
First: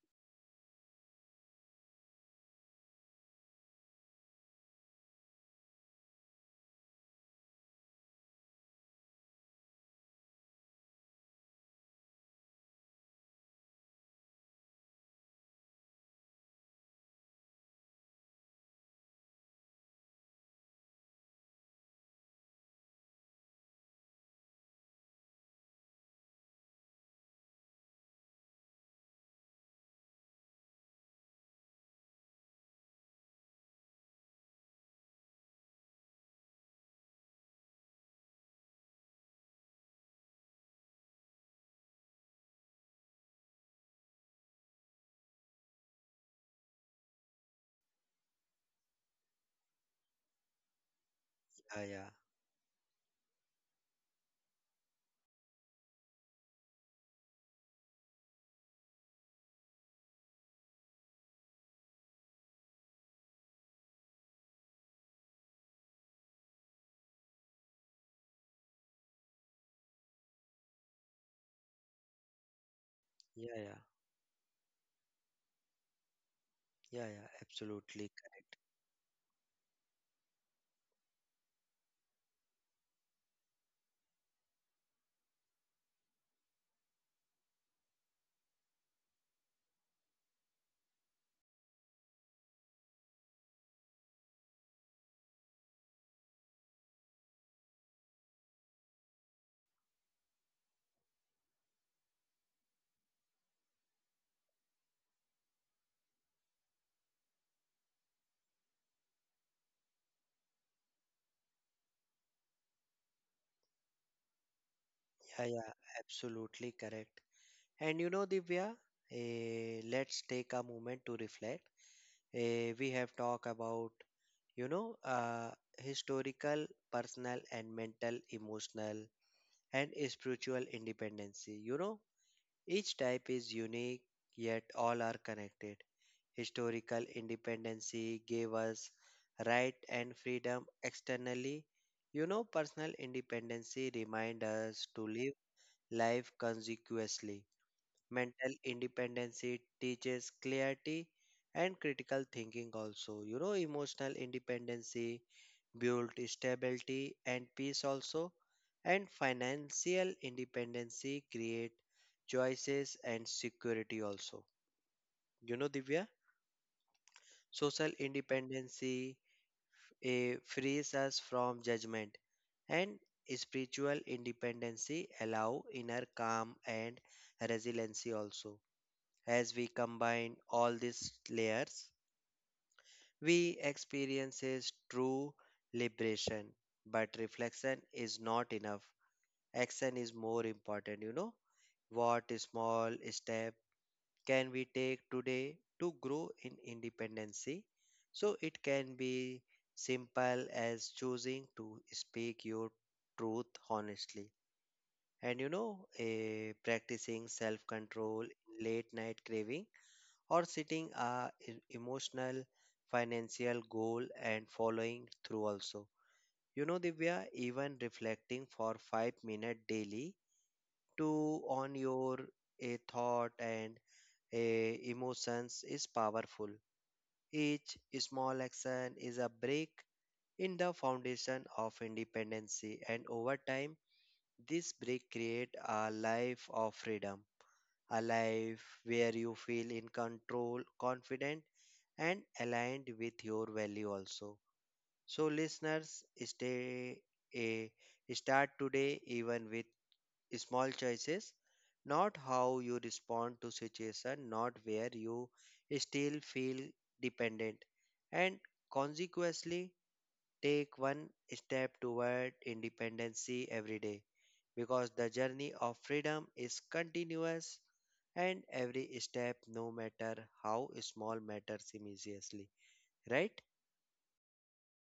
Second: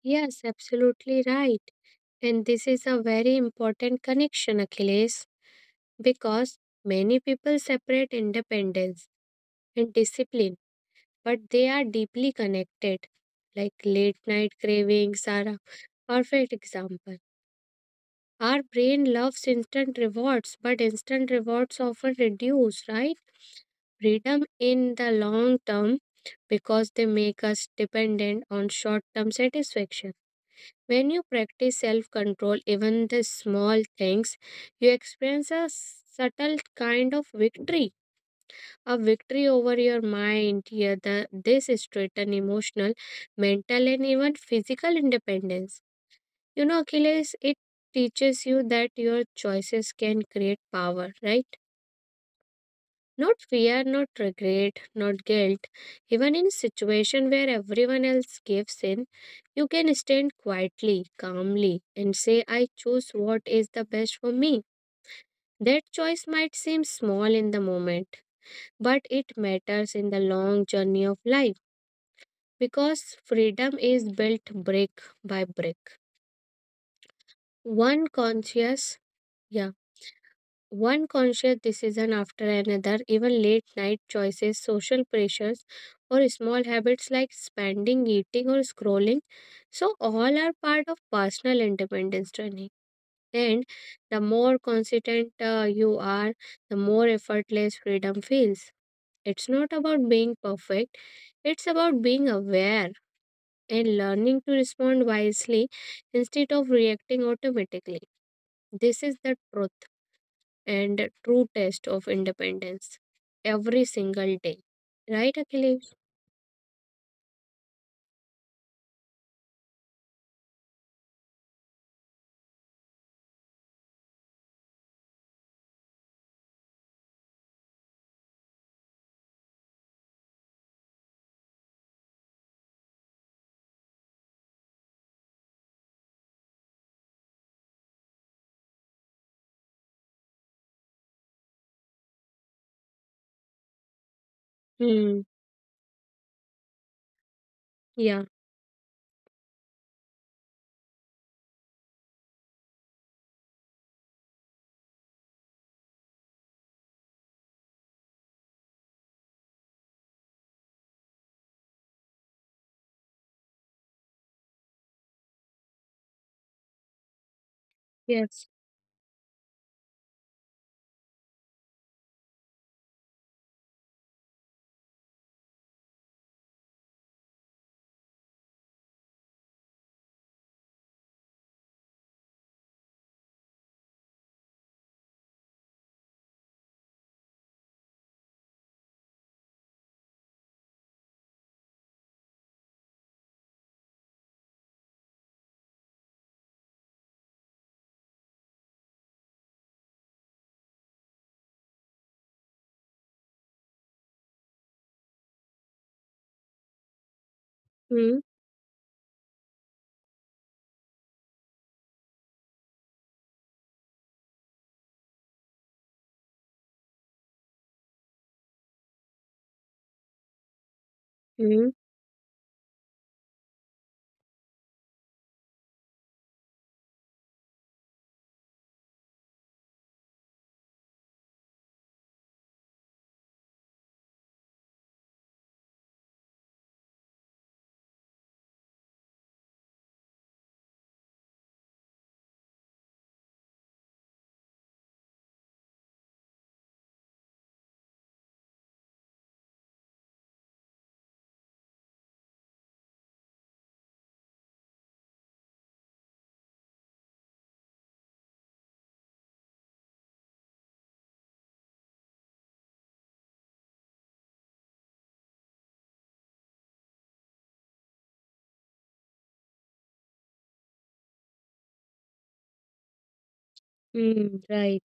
Speaker 2: yes, absolutely right. And this is a very important connection, Achilles, because many people separate independence and discipline, but they are deeply connected. Like late night cravings are a perfect example. Our brain loves instant rewards, but instant rewards often reduce, right? Freedom in the long term because they make us dependent on short term satisfaction. When you practice self control, even the small things, you experience a subtle kind of victory, a victory over your mind. Here, this is straight and emotional, mental, and even physical independence. You know, Achilles, it teaches you that your choices can create power, right?
Speaker 1: Yeah, yeah,
Speaker 2: Not fear, not regret, not guilt. Even in a situation where everyone else gives in, you can stand quietly, calmly, and say, I choose what is the best for me. That choice might seem small in the moment, but it matters in the long journey of life because
Speaker 1: yeah,
Speaker 2: freedom
Speaker 1: yeah,
Speaker 2: is built brick by brick.
Speaker 1: yeah, yeah,
Speaker 2: One
Speaker 1: absolutely.
Speaker 2: conscious, yeah. One conscious decision after another, even late night choices, social pressures, or small habits like spending, eating, or scrolling. So, all are part of personal independence journey. And the more consistent you are, the more effortless freedom feels. It's not about being perfect, it's about being aware and learning to respond wisely instead of reacting automatically. This is the truth and true test of independence every single day. Right,
Speaker 1: Yeah, yeah,
Speaker 2: Akhilesh?
Speaker 1: absolutely correct. And Divya, let's take a moment to reflect. We have talked about, you know, uh, historical, personal, and mental, emotional, and spiritual independency. Each type is unique, yet all are connected. Historical independency gave us right and freedom externally. Personal independency reminds us to
Speaker 2: Hmm.
Speaker 1: live life consequently.
Speaker 2: Yeah.
Speaker 1: Mental independency teaches clarity and critical thinking also. Emotional independency builds stability and peace also. And financial independency create choices and security also. You know, Divya? Social
Speaker 2: Yes.
Speaker 1: independency frees us from judgment, and spiritual independency allow inner calm and resiliency also. As we combine all these layers, we experiences true liberation. But reflection is not enough. Action is more important. You know what small step can we take today to grow in independency? So it can be simple as choosing to speak your truth honestly. And practicing self
Speaker 2: Hmm.
Speaker 1: control, late night craving, or setting a emotional financial goal and following through also. Divya, even reflecting for 5 minutes daily to
Speaker 2: Hmm.
Speaker 1: on your a thought and a emotions is powerful. Each small action is a break in the foundation of independency, and over time, this break create a life of freedom, a life where you feel in control, confident, and aligned with your value also. So, listeners, stay a start today even with small choices, not how you respond to situation, not where you still feel dependent, and consequently take one step toward independency every day, because the journey of freedom is continuous and every step, no matter how small, matters immensely, right?
Speaker 2: Hmm. Right,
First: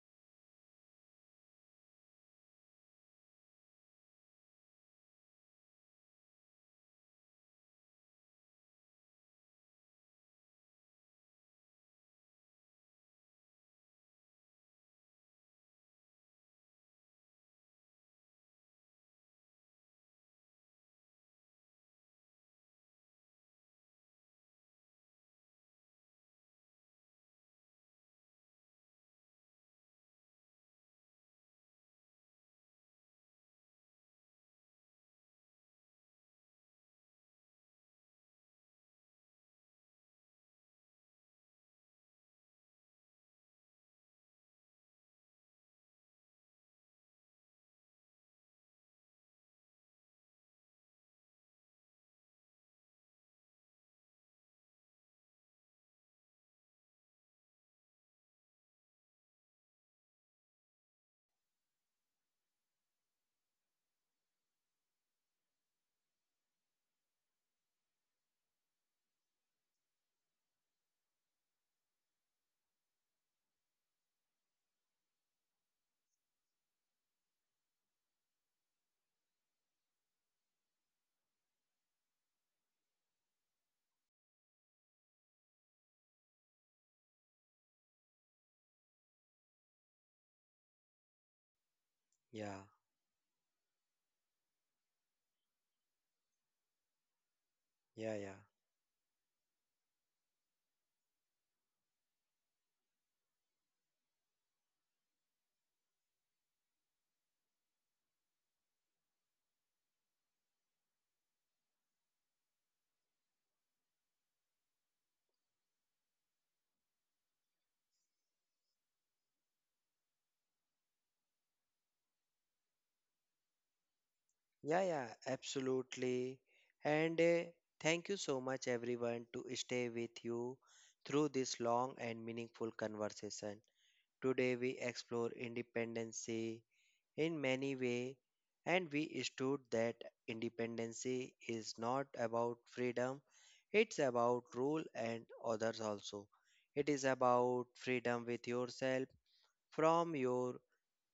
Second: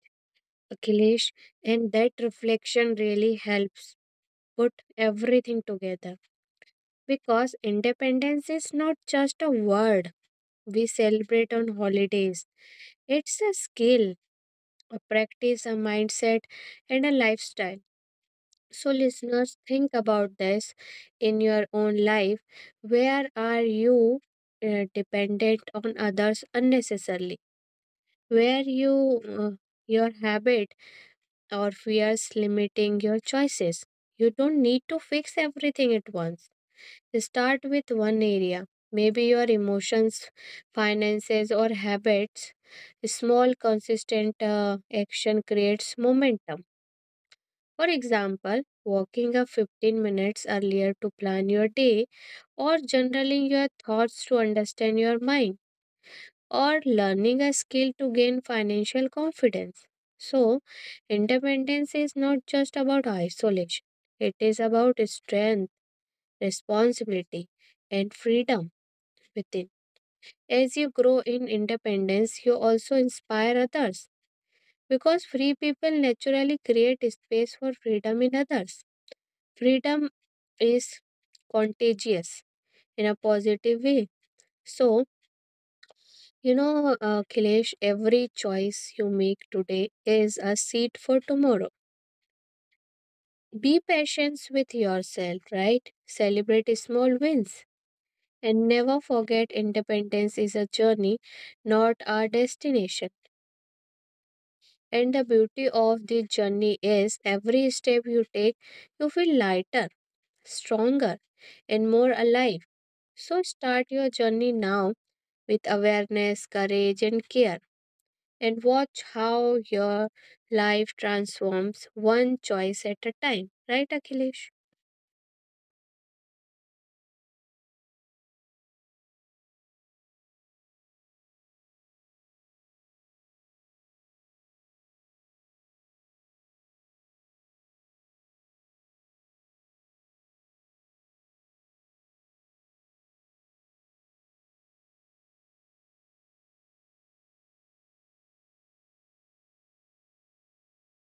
Speaker 2: Akhilesh. And that reflection really helps put everything together because independence is not just a word we celebrate on holidays. It's a skill, a practice, a mindset, and a lifestyle. So, listeners, think about this in your own life. Where are you dependent on others unnecessarily? Where you your habit or fears limiting your choices? You don't need to fix everything at once. Start with one area, maybe your emotions, finances, or habits. Small, consistent action creates momentum. For example, waking up 15 minutes earlier to plan your day, or journaling your thoughts to understand your mind, or learning a skill to gain financial confidence. So, independence is not just about isolation, it is about strength, responsibility, and freedom within. As you grow in independence, you also inspire others because free people naturally create space for freedom in others. Freedom is contagious in a positive way. So, you know, Kilesh, every choice you make today is a seed for tomorrow.
Speaker 1: Yeah,
Speaker 2: Be patient with yourself, right? Celebrate small wins.
Speaker 1: yeah, yeah.
Speaker 2: And never forget independence is a journey, not a destination. And the beauty of this journey is every step you take, you feel lighter, stronger, and more alive. So start your journey now with awareness, courage, and care. And watch how your life transforms one choice at a time. Right, Akhilesh?
Speaker 1: Yeah, yeah, absolutely. And thank you so much, everyone, to stay with you through this long and meaningful conversation. Today, we explore independency in many ways, and we stood that independency is not about freedom, it's about rule and others also. It is about freedom with yourself from your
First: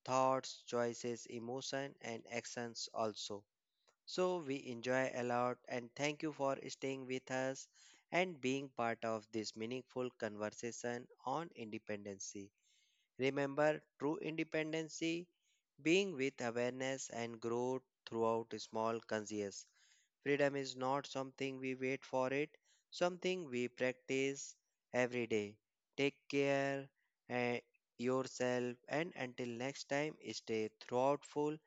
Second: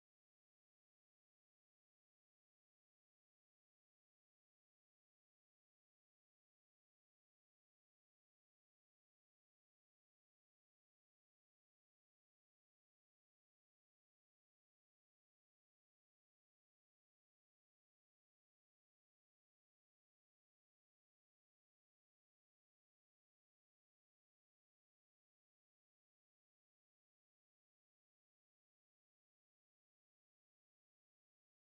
Speaker 1: thoughts, choices, emotion, and actions also. So we enjoy a lot and thank you for staying with us and being part of this meaningful conversation on independency. Remember, true independency being with awareness and growth throughout small conscious. Freedom is not something we wait for it, something we practice every day. Take care eh, yourself, and until next time stay thoughtful,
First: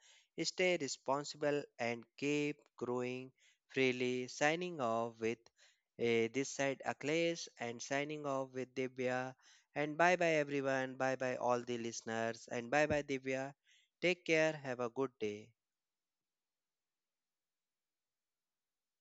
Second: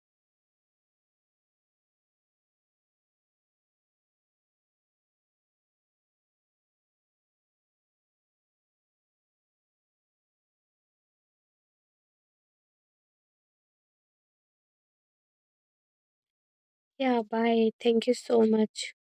Speaker 1: stay responsible and keep growing freely. Signing off with this side Akhilesh and signing off with Divya, and bye bye everyone, bye bye all the listeners and bye bye Divya. Take care, have a good day.
Speaker 2: Yeah, bye. Thank you so much.